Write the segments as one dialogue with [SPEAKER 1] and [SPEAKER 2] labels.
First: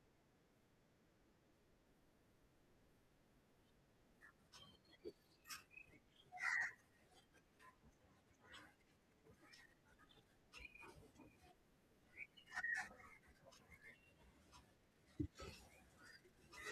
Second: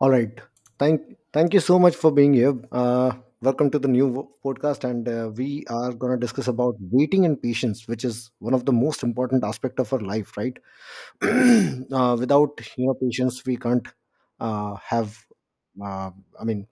[SPEAKER 1] All right. Thank thank you so much for being here. Welcome to the new podcast, and we are going to discuss about waiting and patience, which is one of the most important aspect of our life, right? Without patience, we can't uh, have uh, I mean,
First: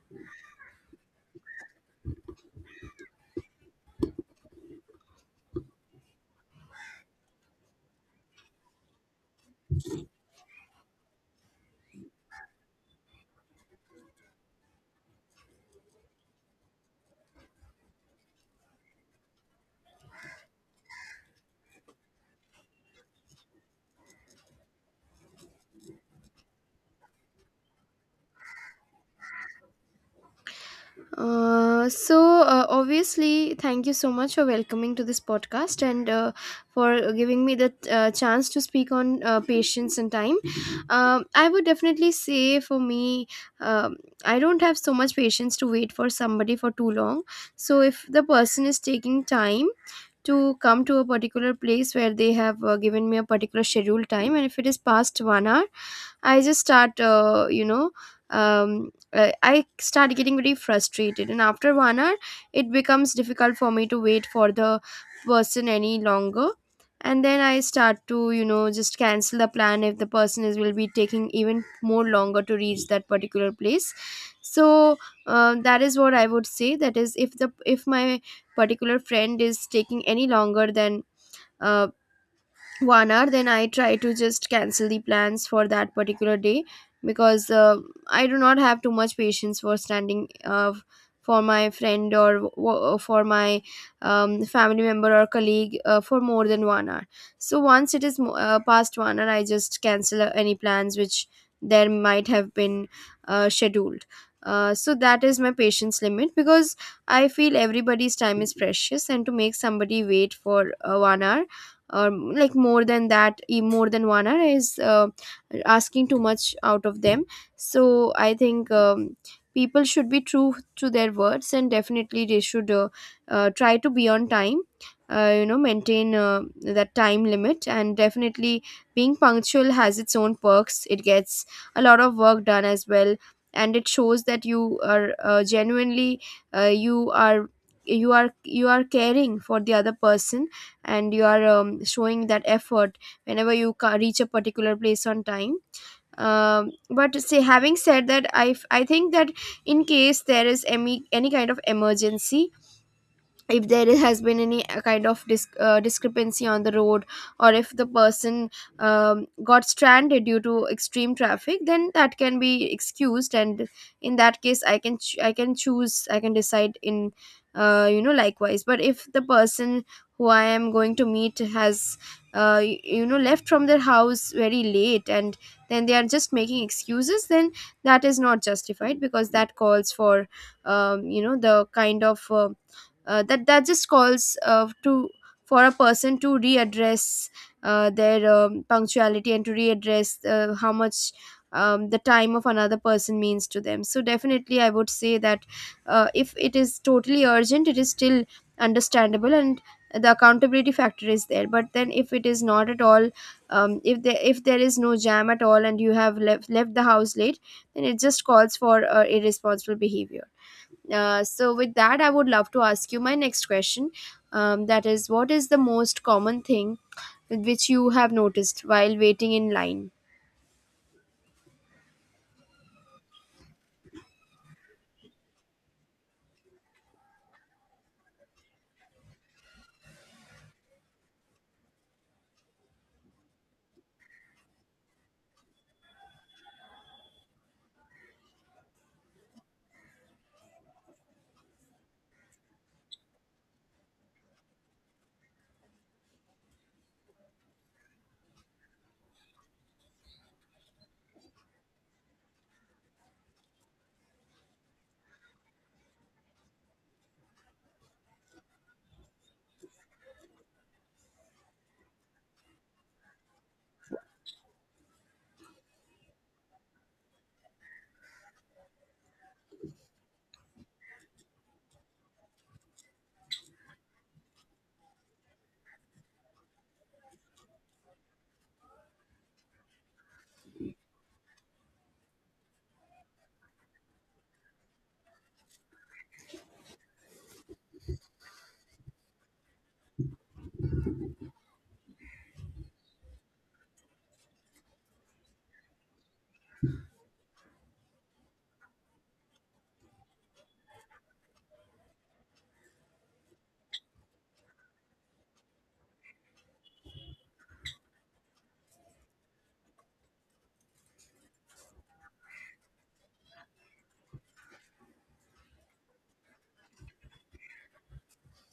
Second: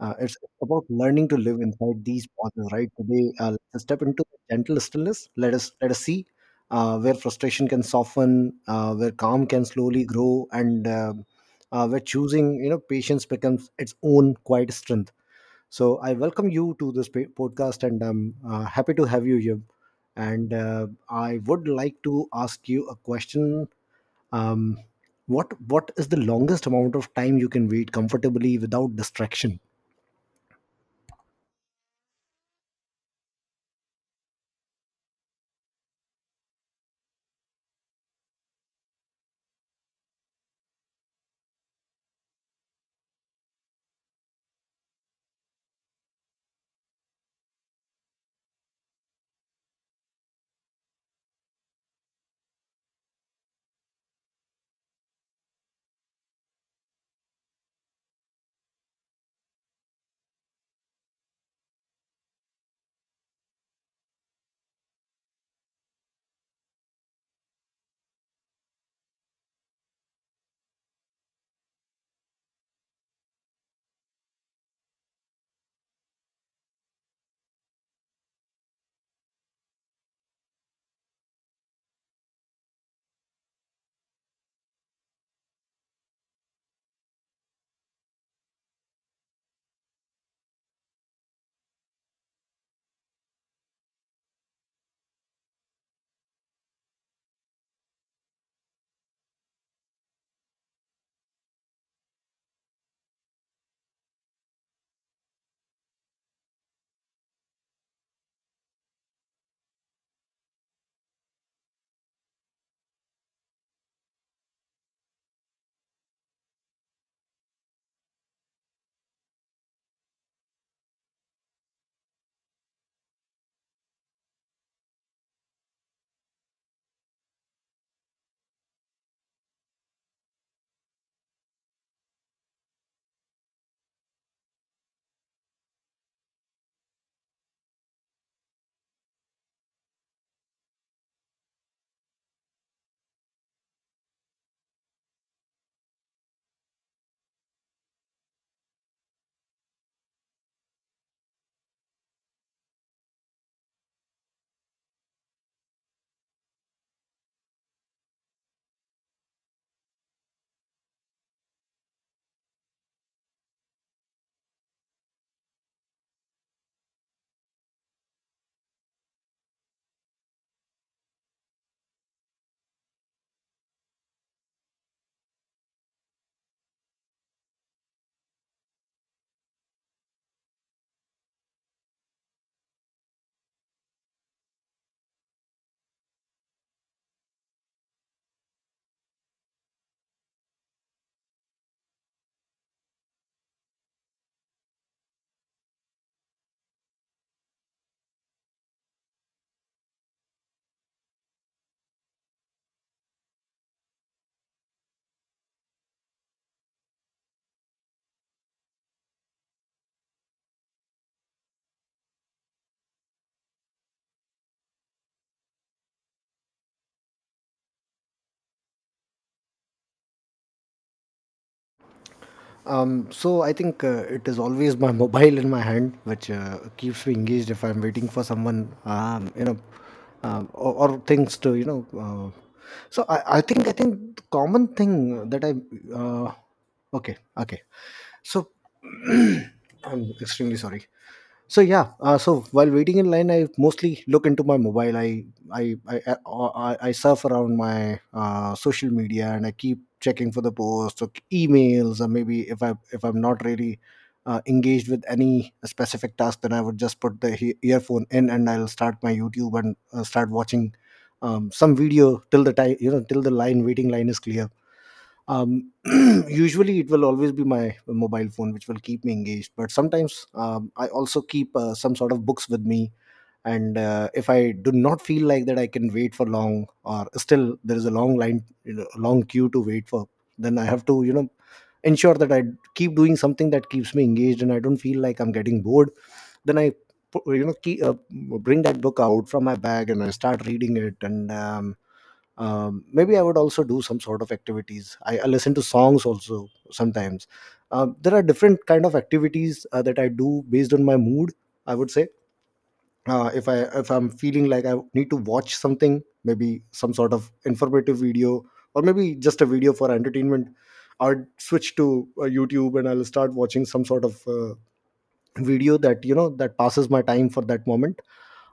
[SPEAKER 1] it's about learning to live inside these pauses, right? Today, let's step into the gentle stillness. Let us see where frustration can soften, where calm can slowly grow, and where choosing patience becomes its own quiet strength. So, I welcome you to this podcast, and I'm happy to have you here. And I would like to ask you a question. um, what is the longest amount of time you can wait comfortably without distraction?
[SPEAKER 2] Obviously thank you so much for welcoming to this podcast, and for giving me the chance to speak on patience and time. I would definitely say, for me, um, I don't have so much patience to wait for somebody for too long. So if the person is taking time to come to a particular place where they have given me a particular schedule time, and if it is past 1 hour, I just start you know um, I start getting very frustrated, and after 1 hour it becomes difficult for me to wait for the person any longer. And then I start to just cancel the plan if the person is will be taking even more longer to reach that particular place. So that is what I would say, that is, if my particular friend is taking any longer than uh, 1 hour, then I try to just cancel the plans for that particular day, because I do not have too much patience for standing for my friend, or for my family member, or colleague, for more than 1 hour. So once it is past 1 hour, I just cancel any plans which there might have been scheduled. So that is my patience limit, because I feel everybody's time is precious, and to make somebody wait for 1 hour, like more than that, more than 1 hour, is asking too much out of them. So I think people should be true to their words, and definitely they should try to be on time, you know, maintain that time limit. And definitely being punctual has its own perks. It gets a lot of work done as well, and it shows that you are genuinely you are you are you are caring for the other person, and you are showing that effort whenever you reach a particular place on time. But say having said that, I think that in case there is any kind of emergency, if there has been any kind of discrepancy on the road, or if the person got stranded due to extreme traffic, then that can be excused. And in that case, I can choose, I can decide in you know likewise. But if the person who I am going to meet has left from their house very late, and then they are just making excuses, then that is not justified, because that calls for you know the kind of that just calls to for a person to readdress their punctuality, and to readdress how much the time of another person means to them. So definitely I would say that if it is totally urgent, it is still understandable, and the accountability factor is there. But then if it is not at all if there is no jam at all, and you have left the house late, then it just calls for irresponsible behavior. So, with that, I would love to ask you my next question. That is, what is the most common thing which you have noticed while waiting in line?
[SPEAKER 1] So I think, it is always my mobile in my hand which keeps me engaged if I'm waiting for someone. Or things to you know so I think the common thing that I uh, okay, so I'm extremely sorry. So yeah, so while waiting in line, I mostly look into my mobile. I surf around my social media and I keep checking for the posts or emails, or maybe if I'm not really engaged with any specific task, then I would just put the earphone in and I'll start my YouTube and start watching some video till the time, till the line waiting line is clear. um, Usually it will always be my mobile phone which will keep me engaged, but sometimes I also keep some sort of books with me. And if I do not feel like that I can wait for long, or still there is a long line, you know, a long queue to wait for, then I have to, you know, ensure that I keep doing something that keeps me engaged and I don't feel like I'm getting bored. Then I you know keep, bring that book out from my bag and I start reading it. And maybe I would also do some sort of activities. I listen to songs also sometimes. There are different kind of activities that I do based on my mood, I would say. If I if I'm feeling like I need to watch something, maybe some sort of informative video or maybe just a video for entertainment, I'd switch to YouTube and I'll start watching some sort of video that, you know, that passes my time for that moment.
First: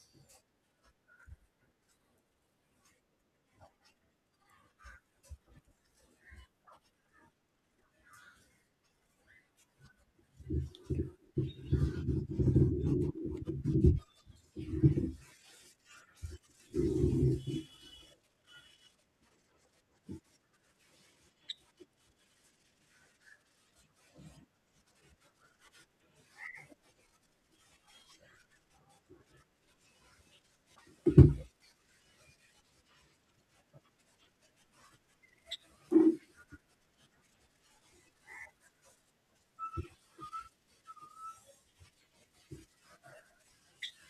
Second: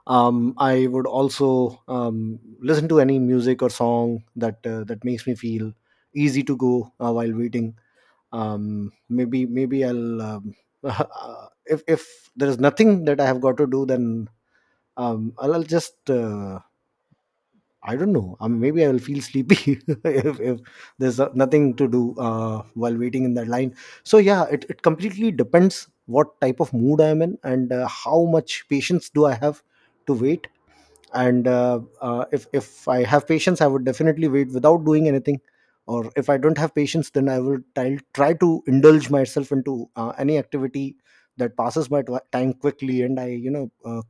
[SPEAKER 1] I would also listen to any music or song that that makes me feel easy to go while waiting. Maybe I'll uh, if if there is nothing that I have got to do, then I'll just I don't know, maybe I will feel sleepy if there's nothing to do while waiting in that line. So yeah, it completely depends what type of mood I am in and how much patience do I have to wait. And if if I have patience, I would definitely wait without doing anything, or if I don't have patience, then I will try to indulge myself into any activity that passes my time quickly and I, you know,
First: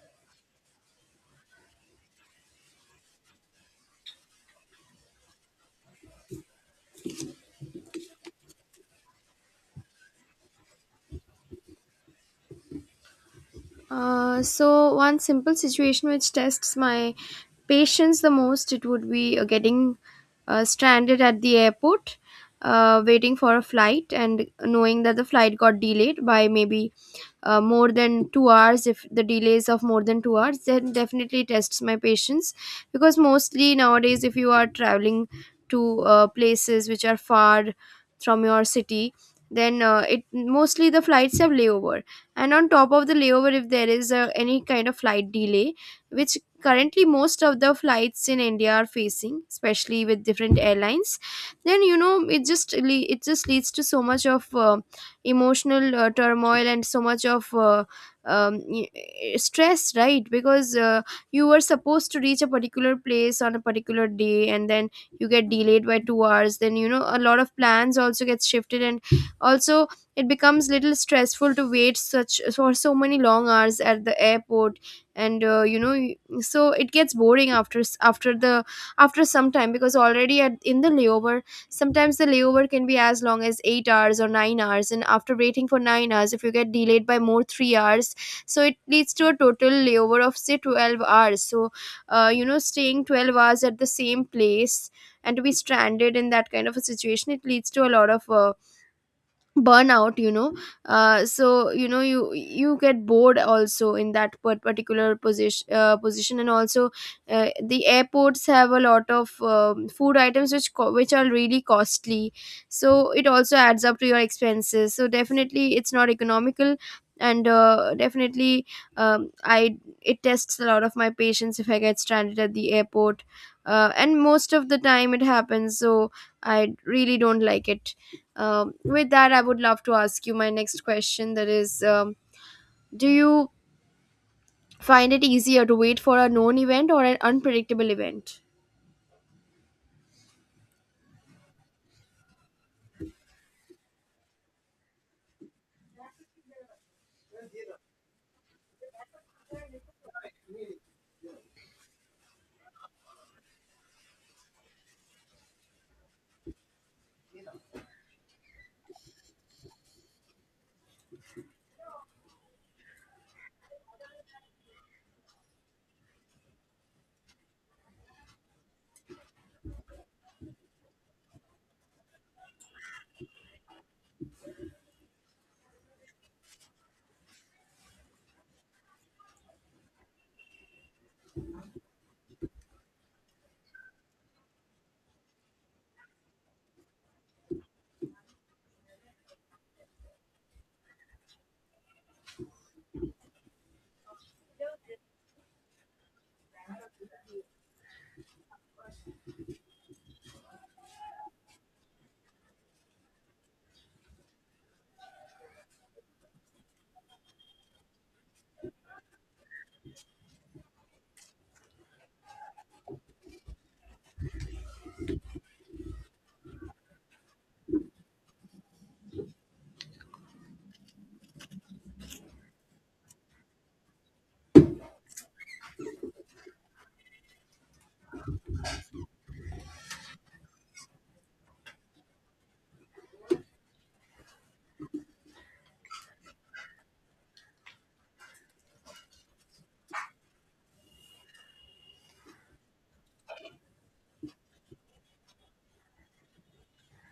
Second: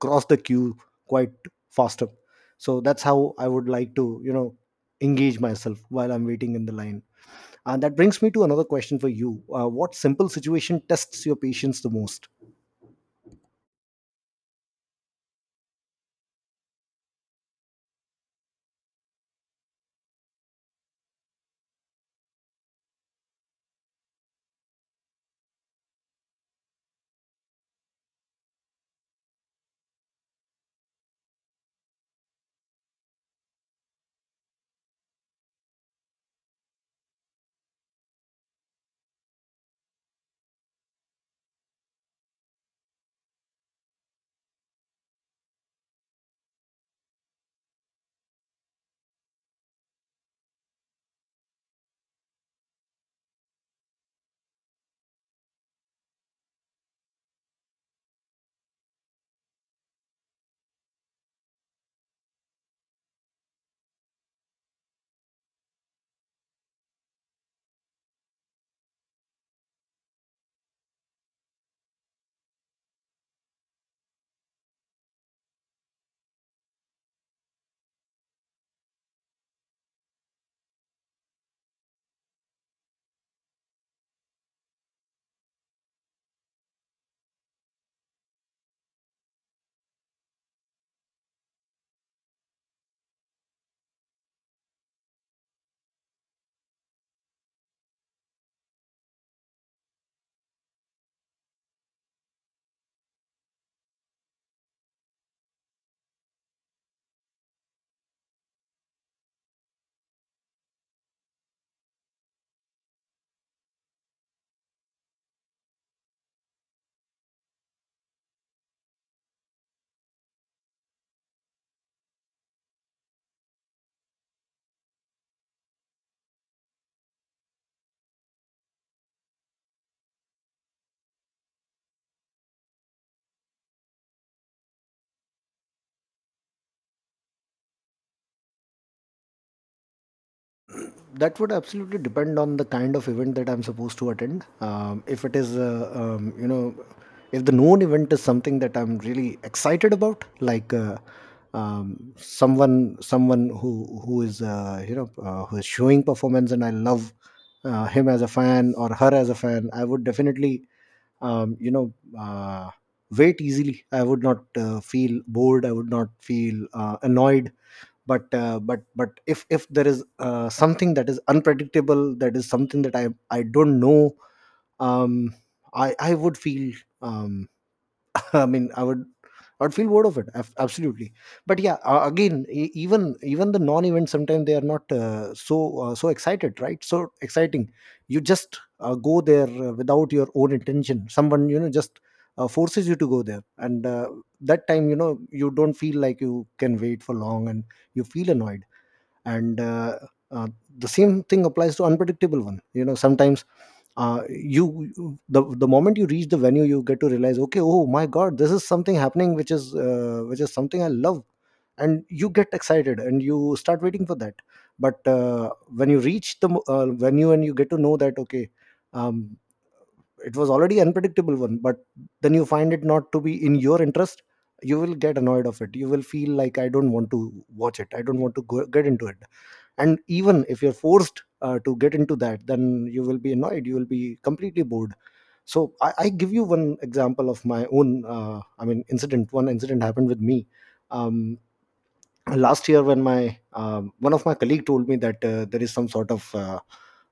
[SPEAKER 1] cross the queue quite faster. So that's how I would like to, you know, engage myself while I'm waiting in the line. And that brings me to another question for you. What simple situation tests your patience the most?
[SPEAKER 2] One simple situation which tests my patience the most, it would be getting stranded at the airport, waiting for a flight, and knowing that the flight got delayed by maybe more than 2 hours. If the delays of more than 2 hours, then definitely tests my patience, because mostly nowadays if you are traveling to places which are far from your city, then it mostly the flights have layover. And on top of the layover, if there is any kind of flight delay, which currently most of the flights in India are facing, especially with different airlines, then you know it just leads to so much of emotional turmoil, and so much of stress, right? Because you were supposed to reach a particular place on a particular day, and then you get delayed by 2 hours. Then you know a lot of plans also gets shifted, and also it becomes little stressful to wait such for so many long hours at the airport. And you know so it gets boring after s- after the after some time, because already at in the layover sometimes the layover can be as long as 8 hours or 9 hours, and after waiting for 9 hours, if you get delayed by more 3 hours, so it leads to a total layover of say 12 hours. So, you know, staying 12 hours at the same place, and to be stranded in that kind of a situation, it leads to a lot of burnout. So you know you get bored also in that particular position. And also the airports have a lot of food items which which are really costly, so it also adds up to your expenses. So definitely it's not economical. And definitely I it tests a lot of my patience if I get stranded at the airport. And most of the time it happens, so I really don't like it. With that, I would love to ask you my next question. That is, do you find it easier to wait for a known event or an unpredictable event?
[SPEAKER 1] That would absolutely depend on the kind of event that I'm supposed to attend. If it is, you know, if the known event is something that I'm really excited about, like someone who is you know who is showing performance, and I love him as a fan or her as a fan, I would definitely um, you know uh, wait easily. I would not feel bored. I would not feel annoyed, but if if there is something that is unpredictable, that is something that I don't know. Um i i would feel, um I mean, I would, I would feel bored of it, absolutely. But yeah, again, even the non events sometimes they are not so excited, right, so exciting. You just go there without your own intention, someone, you know, just forces you to go there, and that time, you know, you don't feel like you can wait for long and you feel annoyed. And uh, the same thing applies to unpredictable one. You know, sometimes the moment you reach the venue, you get to realize, okay, oh my god, this is something happening which is something I love, and you get excited and you start waiting for that. But when you reach the venue and you get to know that, okay, um, it was already unpredictable one, but then you find it not to be in your interest, you will get annoyed of it. You will feel like I don't want to watch it, I don't want to go, get into it. And even if you're forced to get into that, then you will be annoyed, you will be completely bored. So I give you one example of my own, I mean incident, one incident happened with me um, last year when my one of my colleague told me that there is some sort of uh,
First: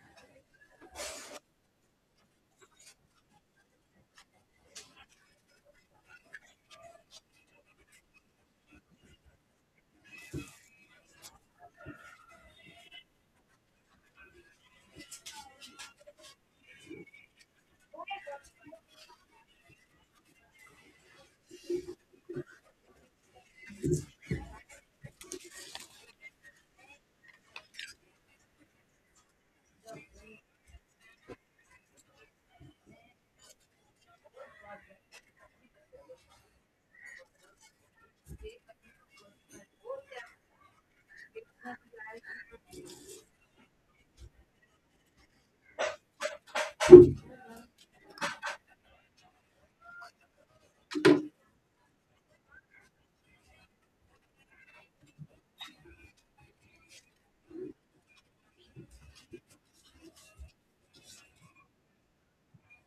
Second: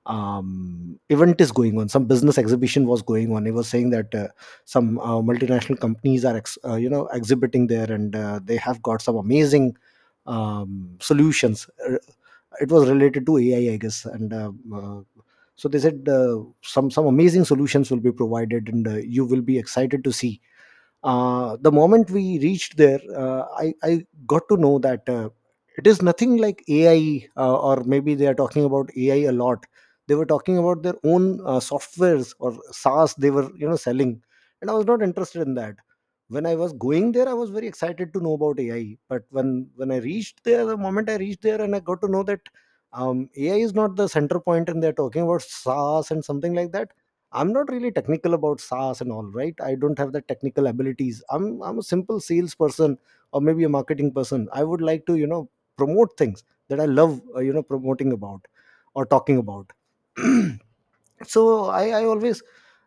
[SPEAKER 1] um, event is going on, some business exhibition was going on. He was saying that some multinational companies are you know, exhibiting there, and they have got some amazing solutions. It was related to AI, I guess, and uh, so they said some amazing solutions will be provided and you will be excited to see. The moment we reached there, I got to know that it is nothing like AI, or maybe they are talking about AI a lot. They were talking about their own softwares, or SaaS they were, you know, selling, and I was not interested in that. When I was going there, I was very excited to know about AI, but when I reached there, the moment I reached there, and I got to know that AI is not the center point and they're talking about SaaS and something like that. I'm not really technical about SaaS and all, right? I don't have the technical abilities. I'm a simple salesperson or maybe a marketing person. I would like to, you know, promote things that I love, you know, promoting about or talking about. So I always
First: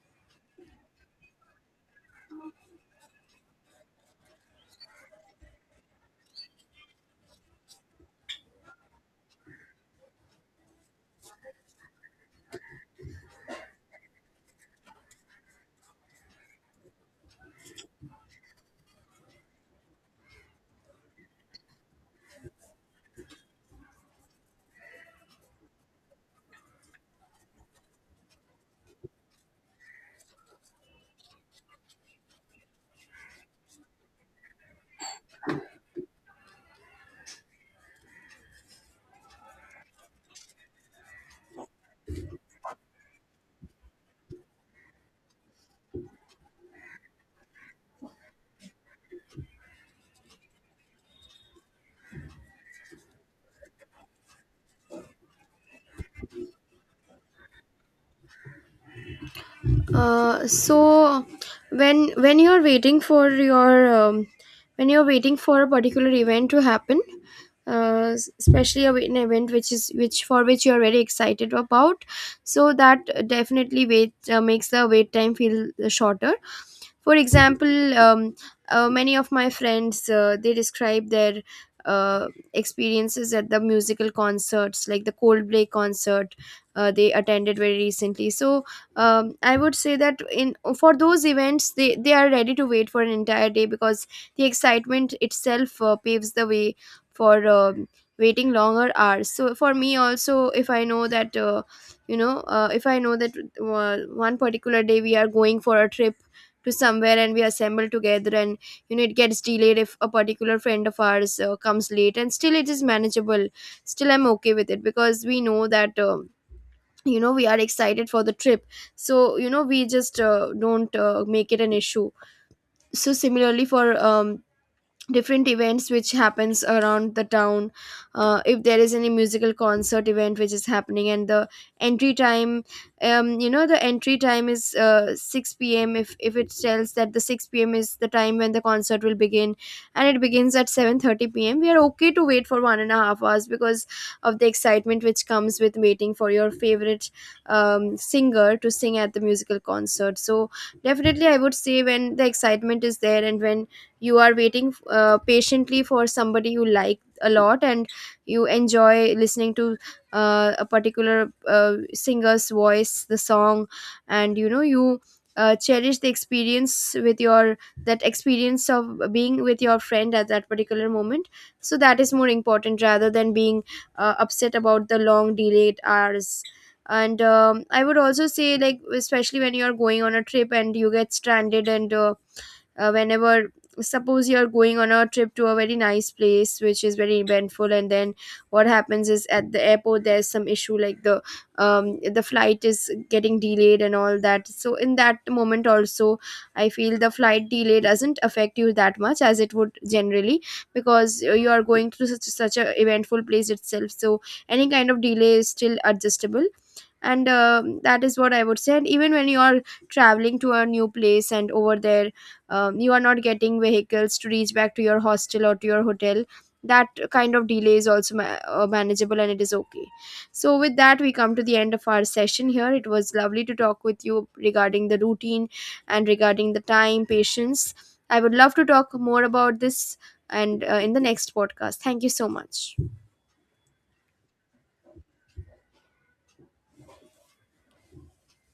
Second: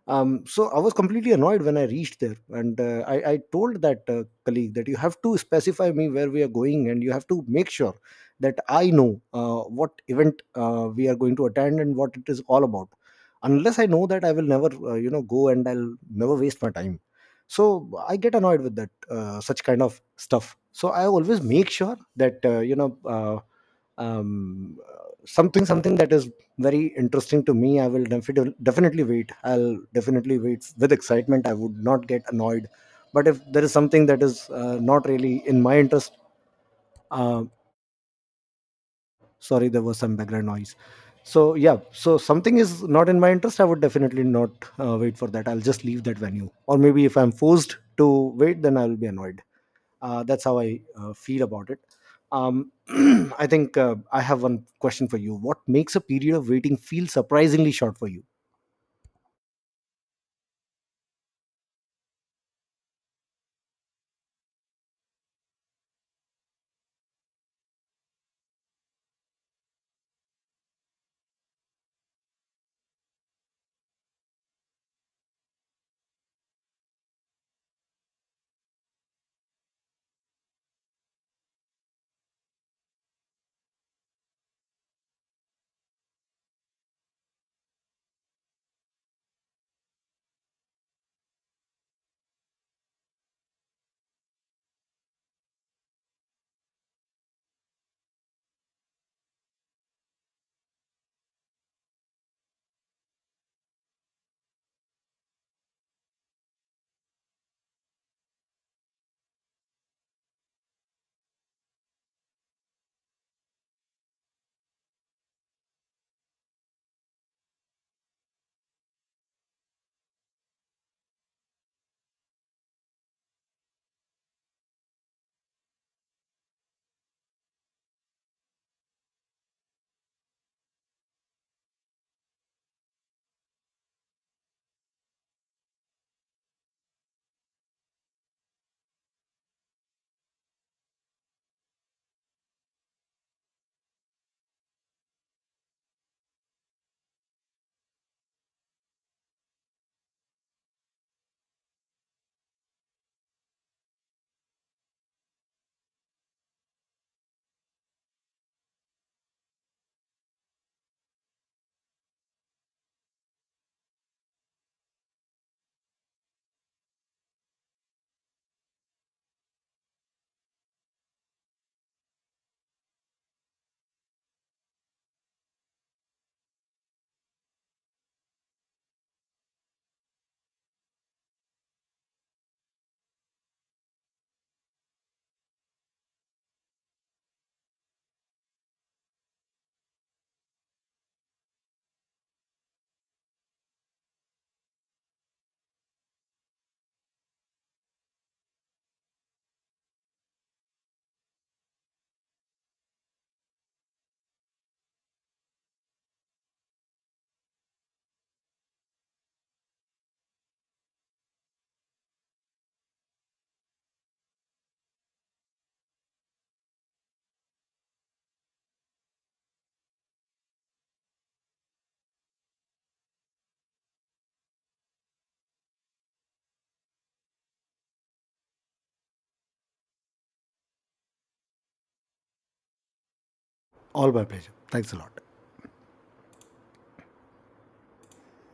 [SPEAKER 1] so I was completely annoyed when I reached there. And I told that colleague that you have to specify me where we are going, and you have to make sure that I know what event we are going to attend and what it is all about. Unless I know that, I will never you know, go, and I'll never waste my time. So I get annoyed with that such kind of stuff. So I always make sure that you know, something that is very interesting to me, I will definitely wait. I'll definitely wait with excitement. I would not get annoyed. But if there is something that is not really in my interest, uh, sorry, there was some background noise. So yeah, so something is not in my interest, I would definitely not wait for that. I'll just leave that venue, or maybe if I'm forced to wait, then I'll be annoyed. That's how I feel about it. um, I think I have one question for you. What makes a period of waiting feel surprisingly short for you?
[SPEAKER 2] Uh, so when when you're waiting for your um, when you're waiting for a particular event to happen, especially an event which is which for which you're very excited about, so that definitely wait makes the wait time feel shorter. For example, many of my friends, they describe their uh, experiences at the musical concerts, like the Coldplay concert they attended very recently. So I would say that in for those events they are ready to wait for an entire day, because the excitement itself paves the way for waiting longer hours. So for me also, if I know that you know if I know that one particular day we are going for a trip to somewhere, and we assemble together, and it gets delayed if a particular friend of ours comes late, and still it is manageable, still I'm okay with it, because we know that we are excited for the trip. So, we just don't make it an issue. So similarly, for different events which happens around the town, if there is any musical concert event which is happening, and entry time the entry time is 6 p.m., if it tells that the 6 p.m. is the time when the concert will begin, and it begins at 7:30 p.m., we are okay to wait for 1.5 hours, because of the excitement which comes with waiting for your favorite singer to sing at the musical concert. So definitely I would say, when the excitement is there and when you are waiting patiently for somebody you like a lot, and you enjoy listening to a particular singer's voice, the song, and you know you cherish the experience with your that experience of being with your friend at that particular moment. So that is more important rather than being upset about the long delayed hours. And I would also say, like, especially when you are going on a trip and you get stranded, and whenever, suppose you're going on a trip to a very nice place which is very eventful, and then what happens is at the airport there's some issue, like the flight is getting delayed and all that. So in that moment also, I feel the flight delay doesn't affect you that much as it would generally, because you are going to such a eventful place itself, so any kind of delay is still adjustable. And that is what I would say. And even when you are traveling to a new place and over there, you are not getting vehicles to reach back to your hostel or to your hotel, that kind of delay is also manageable, and it is okay. So with that, we come to the end of our session here. It was lovely to talk with you regarding the routine and regarding the time patience. I would love to talk more about this, and in the next podcast. Thank you so much.
[SPEAKER 1] All my pleasure. Thanks a lot.